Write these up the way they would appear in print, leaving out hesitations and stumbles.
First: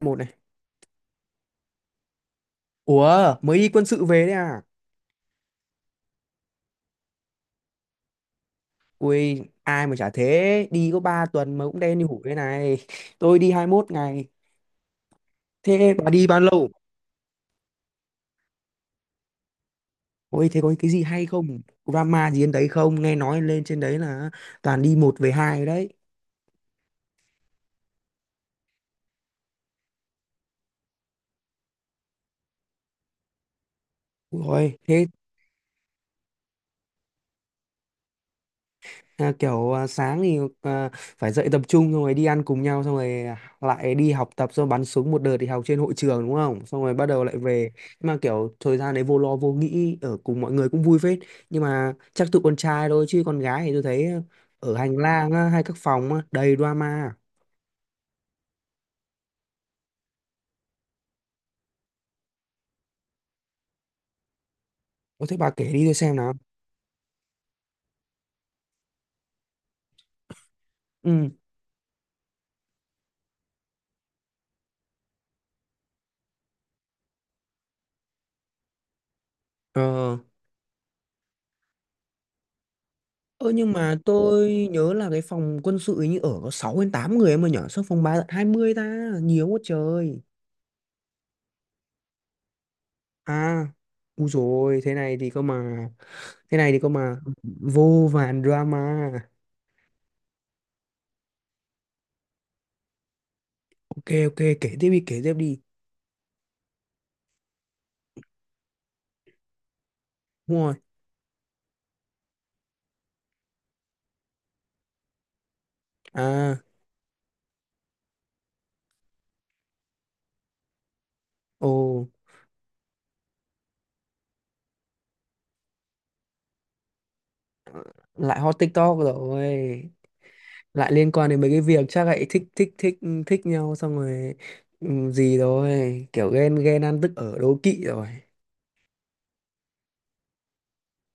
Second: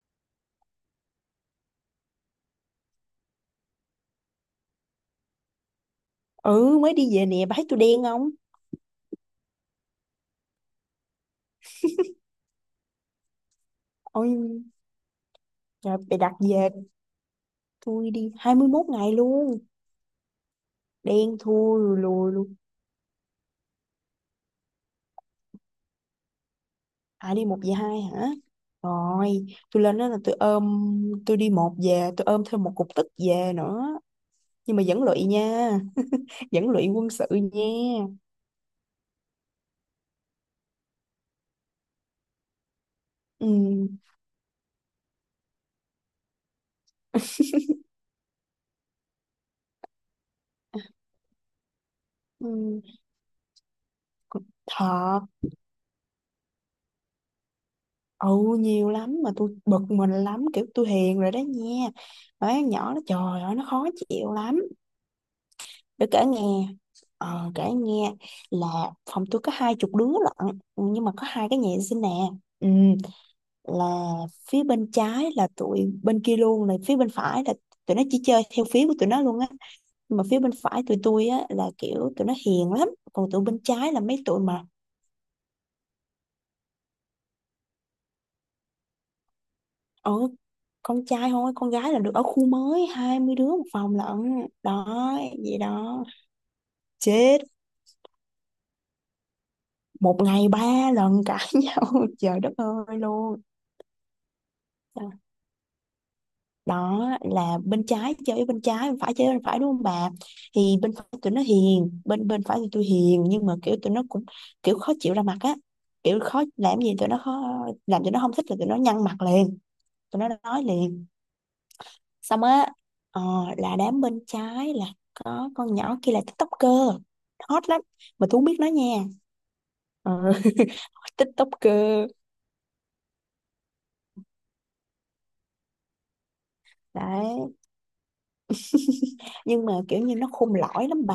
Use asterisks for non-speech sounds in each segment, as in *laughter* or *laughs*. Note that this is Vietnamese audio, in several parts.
Một này. Ủa mới đi quân sự về đấy à? Ừ, mới đi về nè, bà thấy tôi đen không? Ui ai mà chả thế, đi có 3 tuần mà cũng đen như hủ thế này. Tôi đi 21 ngày. Ôi Thế trời, bà bà đi đặt bao lâu? về. Tôi đi 21 ngày luôn, Ôi thế có cái gì hay đen không, thui lùi drama lùi gì đến luôn. đấy không, nghe nói lên trên đấy là toàn đi một về hai đấy. À, đi một về hai hả? Rồi tôi lên đó là tôi ôm, tôi đi một về tôi ôm thêm một cục tức về nữa. Ui ôi, Nhưng mà vẫn thế. lụy nha, vẫn lụy quân sự nha. Sáng thì phải dậy tập trung xong rồi đi ăn cùng nhau xong rồi ừ, lại đi học tập, xong bắn súng một đợt thì học trên hội trường đúng không, xong rồi bắt đầu lại về. Nhưng mà kiểu thời gian đấy vô lo vô nghĩ, ở cùng mọi người cũng vui phết, nhưng mà chắc tụi ừ. con trai thôi chứ con gái thì tôi thấy Còn ở hành thợ lang, hay các phòng, đầy drama. ừ, nhiều lắm mà tôi bực mình lắm, kiểu tôi hiền rồi đó nha. Mấy con nhỏ nó trời ơi nó khó chịu lắm. Có thế bà kể đi tôi Để xem kể nào. nghe. Kể nghe. Là phòng tôi có hai chục đứa lận, nhưng mà có Ừ. hai cái nhà vệ sinh nè. ừ, là phía bên trái là tụi bên kia luôn này, phía bên phải là tụi nó chỉ chơi theo phía của tụi nó luôn á. Ờ. Nhưng mà phía bên phải tụi tôi á là kiểu tụi nó hiền lắm, còn tụi Ơ bên nhưng trái mà là mấy tụi mà tôi nhớ là cái phòng quân sự ấy như ở có 6 đến 8 người em ơi nhở, sao phòng 3 tận 20 ta, nhiều quá ở trời. con trai thôi, con gái là được ở khu mới hai mươi đứa À, một phòng u lận rồi thế đó. này thì cơ Vậy mà đó, thế này thì cơ mà chết. vô vàn drama. Một ngày ba lần cãi *laughs* nhau, trời đất ơi luôn. Ok ok, kể tiếp đi kể tiếp đi. Đó là bên trái chơi với bên trái, bên phải chơi với bên phải đúng không bà. Đúng rồi. Thì bên phải tụi nó hiền, bên bên phải thì tôi hiền, nhưng mà kiểu tụi nó cũng kiểu khó chịu ra mặt á, kiểu khó, À. làm gì tụi nó khó, làm tụi nó không thích là tụi nó nhăn mặt liền, tụi nó nói liền. Ồ Xong á. ờ, là đám bên trái là có con nhỏ kia là tiktoker hot lắm, mà tôi lại không biết hot nó TikTok nha. rồi. ờ, Lại *laughs* liên quan đến mấy cái việc chắc Tiktoker. lại thích thích thích, thích nhau xong rồi ừ, gì rồi, kiểu ghen ghen ăn tức ở Đấy, đố kỵ rồi. nhưng mà kiểu như nó khôn lõi lắm bà.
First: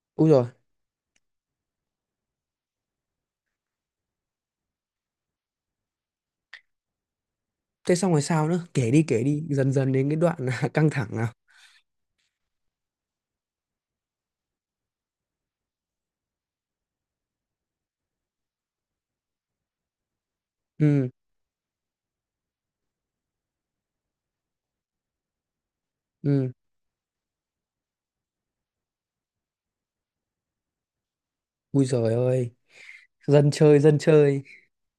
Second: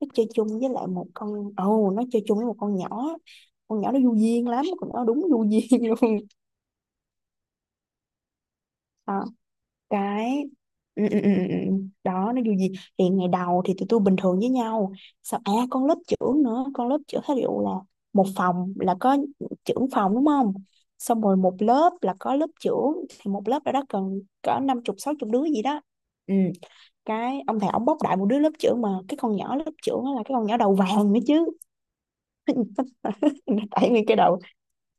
Nó chơi Ui rồi, chung với lại một con, ồ nó chơi chung với một con nhỏ, con nhỏ nó du duyên lắm, con nhỏ đúng du duyên *laughs* luôn. thế xong rồi sao nữa? Ờ, Kể đi, dần dần đến cái cái đoạn *laughs* căng ừ, thẳng ừ, nào. ừ, ừ, ừ. Đó nó du duyên, thì ngày đầu thì tụi tôi bình thường với nhau. Sao à con lớp trưởng nữa, con lớp trưởng thí dụ là một phòng là có trưởng phòng đúng không, Ừ. xong rồi một lớp là có lớp trưởng, thì một lớp đó, đó cần cỡ năm chục sáu chục đứa gì đó. Ừ, Ừ, cái ông thầy ổng bóc đại một đứa lớp trưởng, mà cái con nhỏ lớp trưởng đó là cái con nhỏ đầu vàng nữa chứ. ui giời ơi, dân *laughs* chơi Tại dân nguyên cái đầu chơi.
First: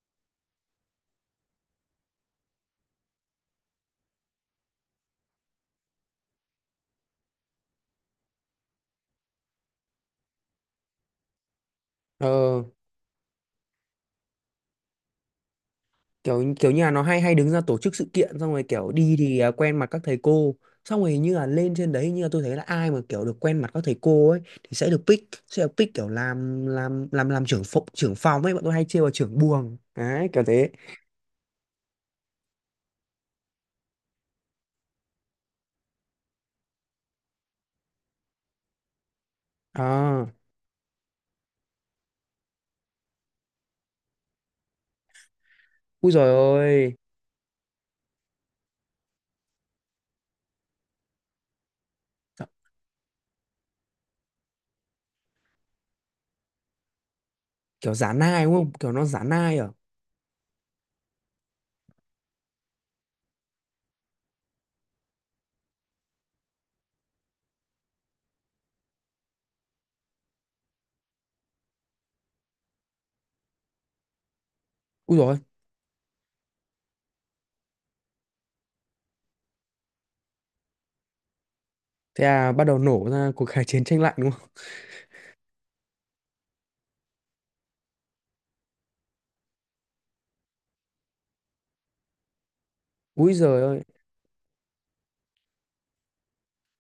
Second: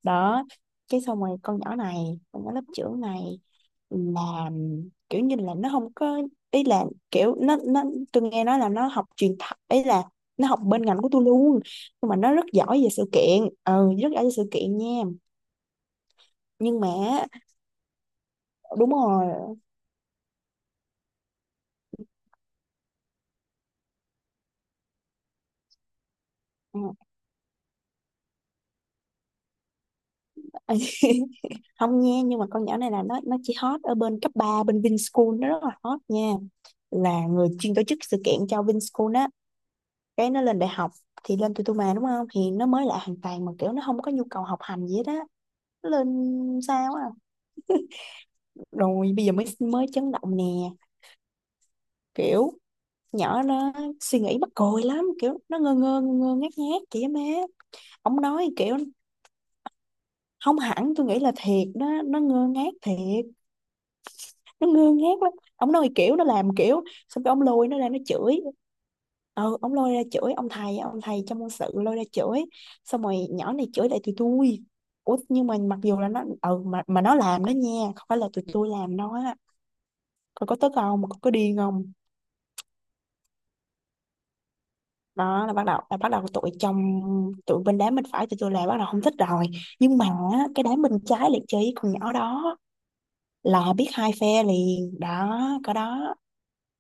đó. Cái xong rồi con nhỏ này, con nhỏ lớp trưởng này là kiểu như là nó không có ý là kiểu nó tôi nghe nói là nó học truyền thật ấy, là nó học bên ngành của tôi luôn, nhưng mà nó rất Ờ, giỏi về sự kiện, ừ rất giỏi về sự kiện nha. kiểu kiểu Nhưng như mà là nó hay hay đứng ra tổ chức sự kiện xong rồi đúng kiểu đi rồi. thì quen mặt các thầy cô, xong rồi như là lên trên đấy như là tôi thấy là ai mà kiểu được quen mặt các thầy cô ấy thì sẽ được pick, sẽ được pick kiểu làm trưởng phòng ấy, bọn tôi hay trêu là trưởng buồng đấy, kiểu thế. *laughs* Không nha, nhưng mà con nhỏ này là nó chỉ hot ở bên cấp 3 bên Vinschool, nó rất là hot nha, là người chuyên tổ chức sự kiện cho Vinschool á. Cái À. nó lên đại học thì lên Tutuma đúng không, thì nó mới lại hoàn toàn, mà kiểu nó không có nhu cầu học hành gì hết á. Nó lên Ui rồi ôi. sao á. Rồi bây giờ mới mới chấn động nè. Kiểu nhỏ nó suy nghĩ mắc cười lắm, kiểu nó ngơ ngác ngác chị á má. Kiểu giả Ông nai nói đúng không, kiểu kiểu nó giả nai à. không hẳn, tôi nghĩ là thiệt đó, nó ngơ ngác thiệt, nó ngơ ngác lắm. Ông nói kiểu nó làm kiểu xong cái ông lôi nó ra nó chửi. Ừ, ông lôi ra chửi, ông thầy trong môn sự lôi ra chửi, xong rồi nhỏ này chửi lại tụi tôi. Ui Ủa rồi. nhưng mà mặc dù là nó ừ mà nó làm đó nha, không phải là tụi tôi làm nó á. Còn có tức không mà có điên không. Thế à, bắt đầu nổ ra cuộc kháng chiến tranh lạnh đúng không. Đó là bắt đầu tụi trong, tụi bên đám bên phải tụi tôi là bắt đầu không thích rồi. Nhưng mà á, cái đám bên trái lại chơi với con nhỏ đó, Ui giời là ơi. biết hai phe liền đó, có đó.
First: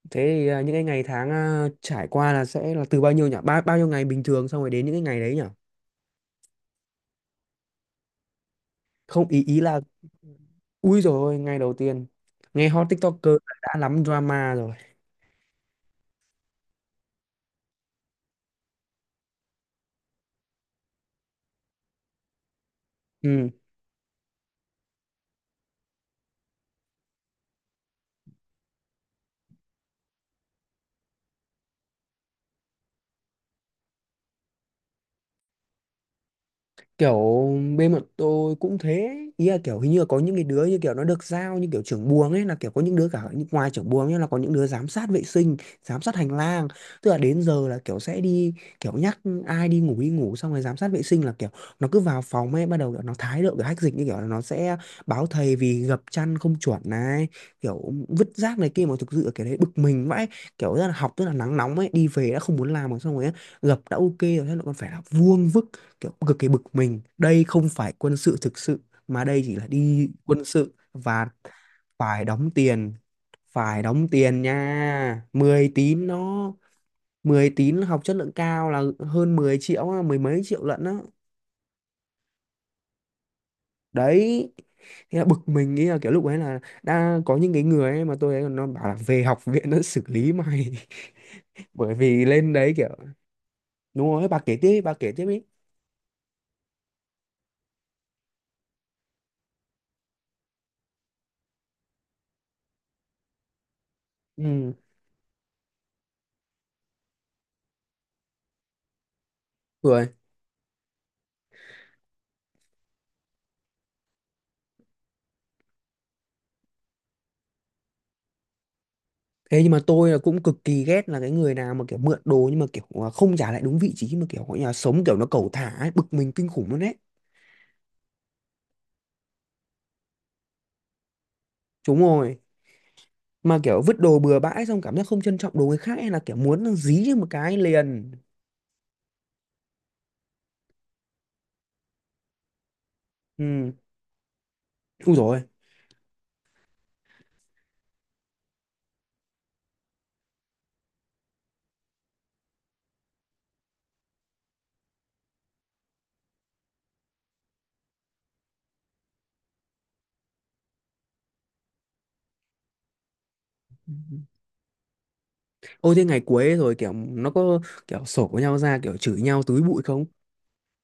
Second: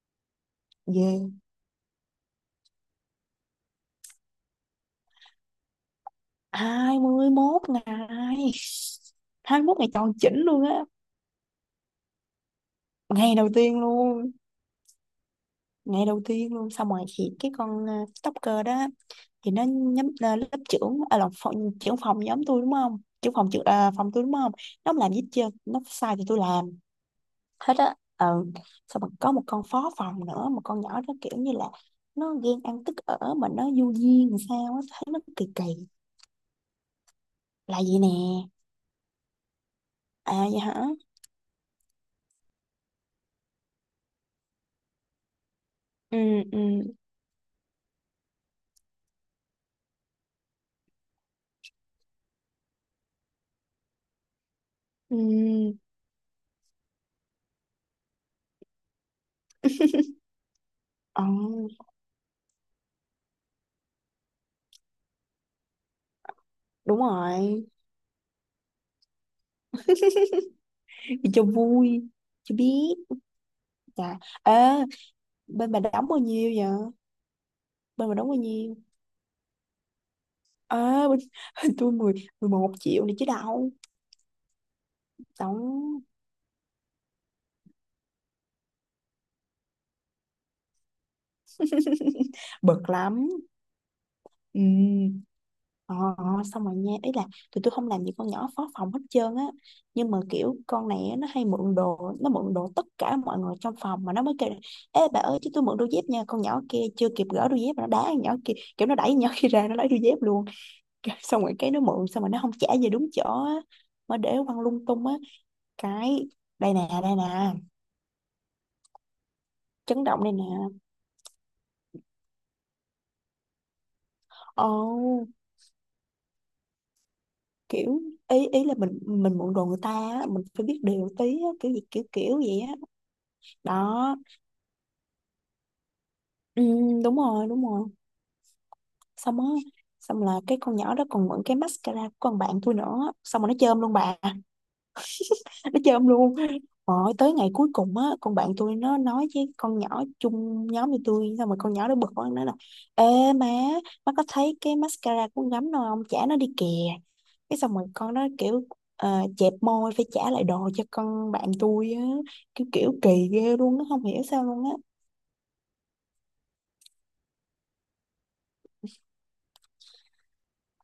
Thế những cái ngày Yeah, tháng, trải qua là sẽ là từ bao nhiêu nhỉ, ba bao nhiêu ngày bình thường xong rồi đến những cái ngày đấy nhỉ. 21 ngày, Không ý ý 21 là. ngày tròn chỉnh luôn á. Ui rồi ngay đầu tiên nghe hot TikToker Ngày đầu đã tiên lắm luôn, drama rồi. ngày đầu tiên luôn. Xong rồi thì cái con TikToker đó thì nó nhắm lớp trưởng là phòng, trưởng phòng nhóm tôi đúng không, trưởng Ừ. phòng, trưởng phòng tôi đúng không. Nó không làm gì hết trơn, nó sai thì tôi làm hết á. Ừ, xong rồi có một con phó phòng nữa, một con nhỏ đó kiểu như là nó ghen ăn tức ở mà nó vô duyên làm sao á, thấy nó kỳ kỳ. Kiểu Là bên vậy bọn nè. tôi cũng thế, ý là kiểu hình như là có những cái À vậy đứa hả? như kiểu nó được giao như kiểu trưởng buồng ấy, là kiểu có những đứa cả ngoài trưởng buồng nhá, là có những đứa giám sát vệ sinh, giám sát ừ hành ừ lang, tức là đến giờ là kiểu sẽ đi, kiểu nhắc ai đi ngủ đi ngủ, xong rồi giám sát vệ sinh là kiểu nó cứ vào phòng ấy bắt đầu kiểu nó thái độ kiểu hách dịch như kiểu là nó sẽ báo thầy ừ vì gập chăn không chuẩn này, kiểu vứt rác này kia, mà thực sự là cái đấy bực mình vãi, kiểu rất là học Ờ, rất là nắng nóng ấy, đi về đã không muốn làm rồi xong rồi gập đã ok rồi thế lại còn phải là vuông vức, kiểu cực kỳ bực Đúng mình, đây rồi. không phải quân sự thực sự mà đây chỉ là đi quân sự và Đi cho vui, phải đóng cho tiền, biết. phải đóng Dạ. tiền Ê, nha. Mười bên bà tín đóng bao nhiêu nó, vậy? 10 tín học Bên chất bà đóng lượng bao cao nhiêu? là hơn mười triệu á, mười mấy triệu lận á. Ờ, bên, *laughs* tôi 10 11 triệu này chứ đâu. Đấy, thế là bực mình nghĩ là Đóng kiểu lúc ấy là đã có những cái người ấy mà tôi ấy còn nó bảo là về học viện nó xử lý mày, *laughs* bởi vì *laughs* lên đấy kiểu. bực lắm. Đúng rồi bà kể Ừ. tiếp đi, bà kể tiếp đi. Ờ, ờ, Xong rồi nha. Ý là tụi tôi không làm gì con nhỏ phó phòng hết trơn á. Nhưng mà kiểu con này á, nó hay mượn đồ. Nó mượn đồ tất cả mọi người trong phòng. Mà nó mới kêu là: Ừ. Ê bà ơi chứ tôi mượn đôi dép nha. Con nhỏ kia chưa kịp gỡ đôi dép mà nó đá con nhỏ kia. Kiểu nó đẩy con nhỏ kia ra, nó lấy đôi Rồi. dép luôn. Xong rồi cái nó mượn xong rồi nó không trả về đúng chỗ á, mà để quăng lung tung á. Cái đây nè, Thế nhưng mà chấn tôi là động đây cũng nè. cực kỳ ghét là cái người nào mà kiểu mượn đồ nhưng mà kiểu không trả lại đúng vị trí, mà kiểu gọi là sống kiểu nó Ồ, cẩu thả ấy, bực mình kinh khủng luôn đấy. kiểu ý, ý là mình mượn đồ người ta á, mình phải biết điều tí á, kiểu gì Đúng kiểu rồi, kiểu vậy á. mà kiểu vứt Đó, đồ bừa bãi xong cảm giác không trân trọng đồ người khác, hay là kiểu ừ, muốn dí cho đúng một rồi cái đúng rồi liền. Xong á. Xong là cái con nhỏ đó còn mượn cái mascara của con bạn tôi nữa, xong rồi nó Ừ. chơm luôn bà, Ui rồi nó chơi ông luôn. Rồi tới ngày cuối cùng á, con bạn tôi nó nói với con nhỏ chung nhóm với tôi, xong rồi con nhỏ nó bực quá nó nói là: Ê má, má có thấy cái mascara của con gắm đâu không, trả nó đi kìa. Cái xong rồi con nó kiểu chẹp môi phải trả lại đồ cho con bạn tôi á. Kiểu kiểu kỳ ghê luôn, nó không hiểu sao luôn á. ôi. Thế ngày cuối rồi kiểu nó có kiểu sổ với nhau ra kiểu chửi nhau túi bụi không?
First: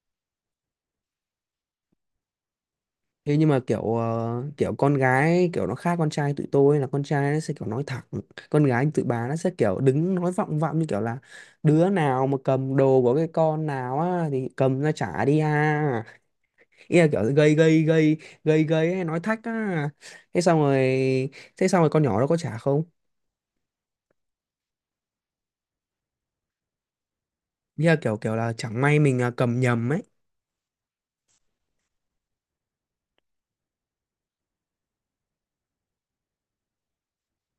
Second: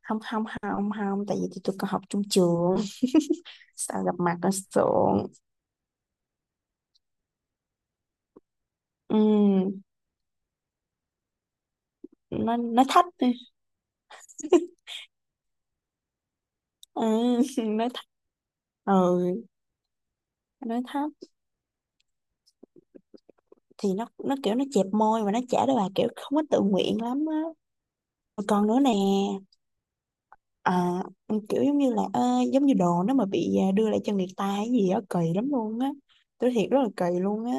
Không không không Không, tại vì tụi tôi còn học chung trường Thế *laughs* nhưng mà kiểu sao gặp mặt ờ, nó kiểu con sượng. gái kiểu nó khác con trai, tụi tôi là con trai nó sẽ kiểu nói thẳng, con gái tụi Ừ, bà nó sẽ kiểu đứng nói vọng vọng như kiểu là đứa nào mà nó cầm nó đồ thách của cái đi. con nào á thì cầm *laughs* ra trả đi à, ý Ừ, là kiểu gây gây nói thách. gây gây Ừ, gây hay nói thách á. thế xong rồi nó thách. thế xong rồi con nhỏ nó có trả không? Thì nó kiểu nó chẹp môi và nó trả lời bà kiểu không có tự nguyện lắm á. Ý là kiểu kiểu là Còn chẳng nữa nè. may mình cầm nhầm ấy. à, Kiểu giống như là giống như đồ nó mà bị đưa lại cho người ta hay gì á, kỳ lắm luôn á, tôi thiệt rất là kỳ luôn á.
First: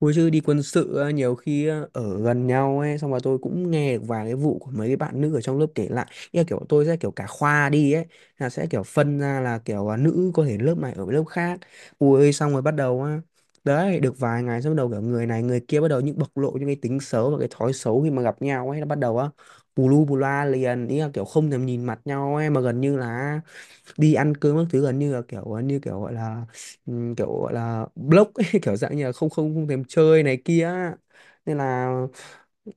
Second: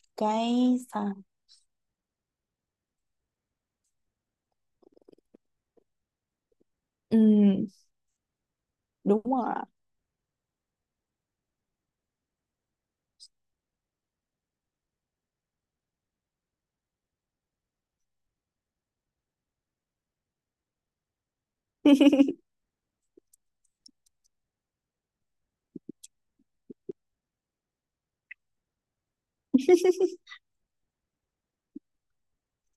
Ôi chứ đi Cái quân sự á, sao, nhiều khi á, ở gần nhau ấy xong rồi tôi cũng nghe được vài cái vụ của mấy cái bạn nữ ở trong lớp kể lại, như là kiểu tôi sẽ kiểu ừ, cả khoa đi ấy, là sẽ kiểu phân đúng ra rồi. là kiểu nữ có thể lớp này ở với lớp khác. Ui xong rồi bắt đầu á, đấy được vài ngày xong bắt đầu kiểu người này người kia bắt đầu những bộc lộ những cái tính xấu và cái thói xấu, khi mà gặp nhau ấy nó bắt đầu á, bù lu bù loa liền, ý là kiểu không thèm nhìn mặt nhau *laughs* ấy, mà gần như là đi ăn cơm các thứ gần như là kiểu như kiểu gọi là block ấy, *laughs* kiểu dạng như là không không không thèm chơi này kia á. Nên là,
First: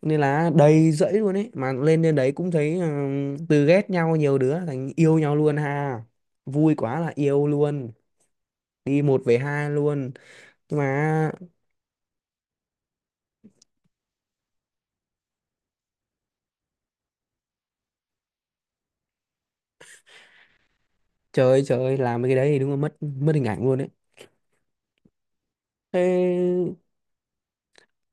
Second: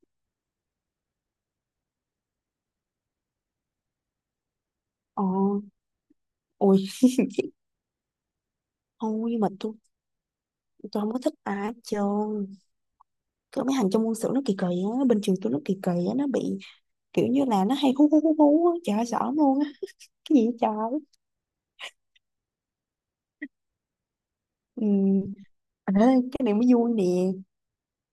nên là đầy rẫy luôn ấy, mà lên đến đấy cũng thấy từ ghét nhau nhiều đứa thành yêu Ờ, nhau luôn ha, vui Ôi quá là yêu luôn, đi không, một về nhưng mà hai tôi luôn. Nhưng tôi không có mà thích ai hết trơn. Có mấy thằng trong quân sự nó kỳ kỳ á. Bên trường tôi nó kỳ kỳ á. Nó bị kiểu như là nó hay hú hú hú hú á, trời ơi sợ lắm luôn á. Cái gì vậy trời. Trời ơi, làm cái đấy thì đúng là mất mất hình ảnh luôn đấy. Ừ. à, cái này Thế mới vui nè.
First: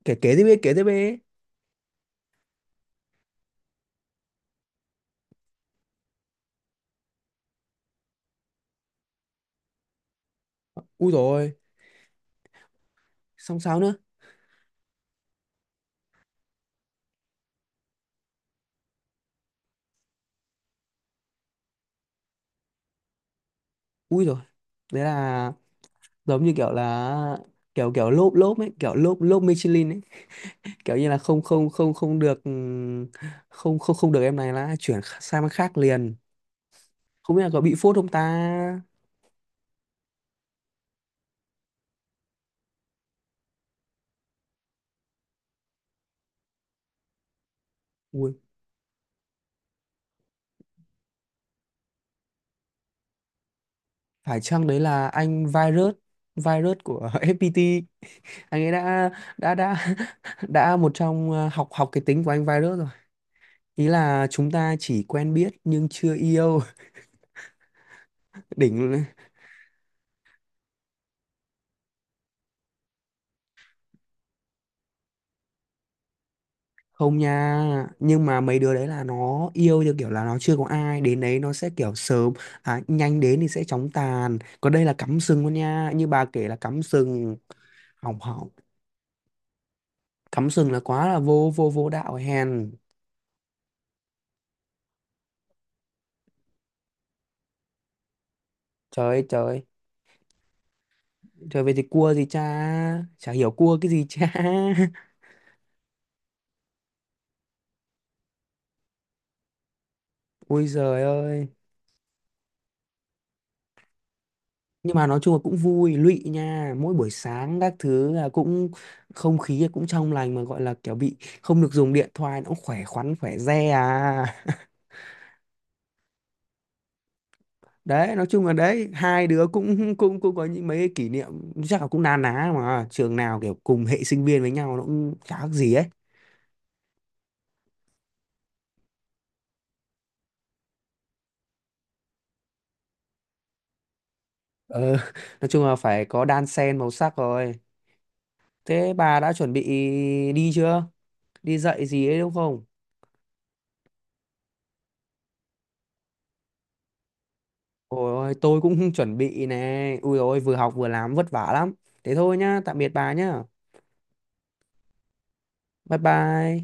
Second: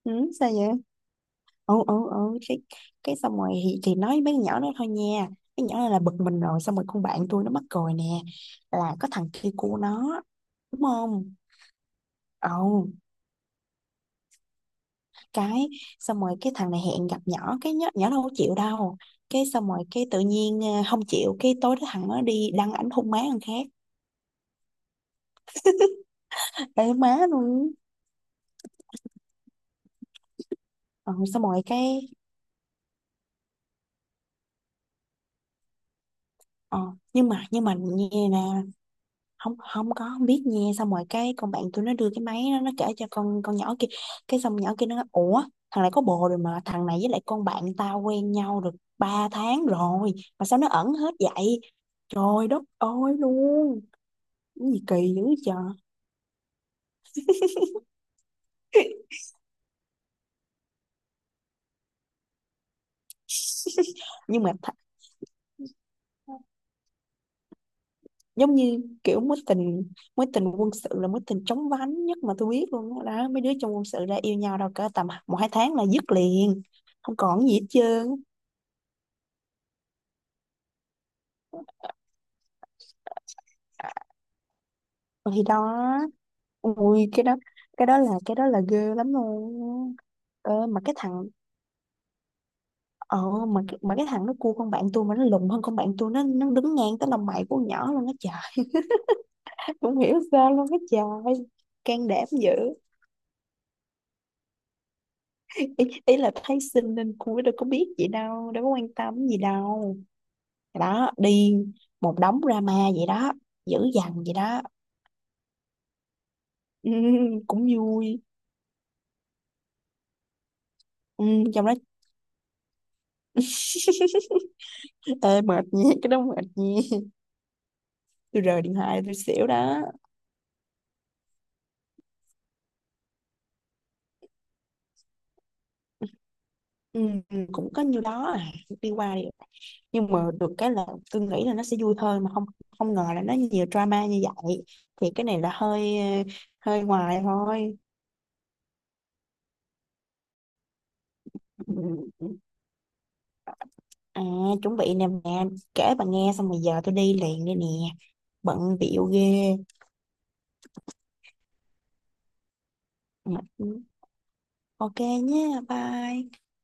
Ừ, kể kể tiếp sao đi vậy. kể tiếp đi. Ừ cái xong rồi thì nói với mấy con nhỏ đó thôi nha. Mấy nhỏ này là bực mình rồi, xong rồi con bạn tôi nó mắc cười nè, là có thằng kia của nó đúng Ui không. rồi, Ừ, xong sao nữa. cái xong rồi cái thằng này hẹn gặp nhỏ, cái nhỏ đâu có chịu đâu. Cái xong rồi cái tự nhiên không chịu, cái tối đó thằng nó đi đăng ảnh hôn má thằng khác. Ui rồi, đấy là giống như kiểu Ê má là luôn. kiểu kiểu lốp lốp ấy, kiểu lốp lốp Michelin ấy, kiểu như Ừ, là không xong rồi không không cái không được không không không được, em này là chuyển sang bên khác liền. ờ, nhưng Không biết mà là có bị phốt không như nè. ta. Không Không có, không biết nha. Xong rồi cái con bạn tôi nó đưa cái máy, nó kể cho con nhỏ kia. Cái xong nhỏ kia nó nói ủa, thằng này có bồ rồi, mà thằng này với lại con bạn tao quen Ui, nhau được 3 tháng rồi, mà sao nó ẩn hết vậy, trời đất ơi luôn. phải chăng Cái đấy gì là kỳ dữ anh trời. virus, virus của *laughs* FPT, anh ấy đã *laughs* một trong học học cái tính của anh virus rồi, ý là nhưng chúng mà th- ta chỉ quen biết nhưng chưa yêu. *laughs* Giống Đỉnh như luôn. kiểu mối tình, mối tình quân sự là mối tình chóng vánh nhất mà tôi biết luôn đó, đó mấy đứa trong quân sự ra yêu nhau đâu cỡ tầm một hai tháng là dứt liền, không Không còn gì nha, hết trơn. nhưng mà mấy đứa đấy là nó yêu theo kiểu là nó chưa có ai, đến đấy nó sẽ kiểu sớm nhanh, đến thì sẽ chóng tàn, còn đây là cắm sừng Thì luôn đó, nha, như bà kể là cắm ui cái sừng, đó, cái đó là hỏng cái đó hỏng, là ghê lắm luôn. cắm ờ, sừng là mà cái quá là thằng vô vô vô đạo hèn. ờ mà cái- mà cái thằng nó cua con bạn tôi mà nó lùn hơn con bạn tôi, nó đứng ngang tới lòng mày của con nhỏ luôn á trời. Trời ơi trời ơi, *laughs* Không hiểu sao luôn á trời. trời về thì Can cua gì đảm dữ. cha, chả hiểu cua cái gì cha. Ý là thấy xinh nên cua, đâu có biết gì đâu, đâu có quan tâm gì đâu. *laughs* Ôi giời Đó ơi. đi, một đống drama vậy đó, dữ dằn vậy đó. Nhưng mà nói chung là cũng vui lụy nha, *laughs* Ừ, mỗi buổi sáng cũng các thứ vui. là cũng không khí cũng trong lành, mà gọi là kiểu bị Ừ, không trong được đó. dùng điện thoại nó cũng khỏe khoắn khỏe re à. *laughs* Ê, mệt nha, cái đó mệt nha. Đấy nói Tôi chung là rời điện đấy thoại tôi hai đứa xỉu đó. cũng cũng cũng có những mấy cái kỷ niệm chắc là cũng na ná, mà trường nào kiểu cùng hệ sinh viên với nhau nó cũng chả khác gì ấy. ừ, Cũng có nhiêu đó à, đi qua đi lại. Nhưng mà được cái là tôi nghĩ là nó sẽ vui thôi mà không, không ngờ là nó nhiều drama như vậy. Ờ, Thì *laughs* cái này nói là chung là hơi phải có đan xen hơi màu sắc ngoài rồi. thôi. Thế bà đã chuẩn bị đi chưa, đi Ừ, dạy gì ấy ừ. đúng không? à Chuẩn bị nè mẹ, kể bà nghe xong rồi giờ tôi đi liền đây nè. Ôi ôi, Bận tôi cũng *laughs* bịu chuẩn ghê. bị này, ui ôi vừa học vừa làm vất vả lắm. Thế thôi nhá, tạm biệt bà nhá. Ừ, ok nhé, Bye bye bye.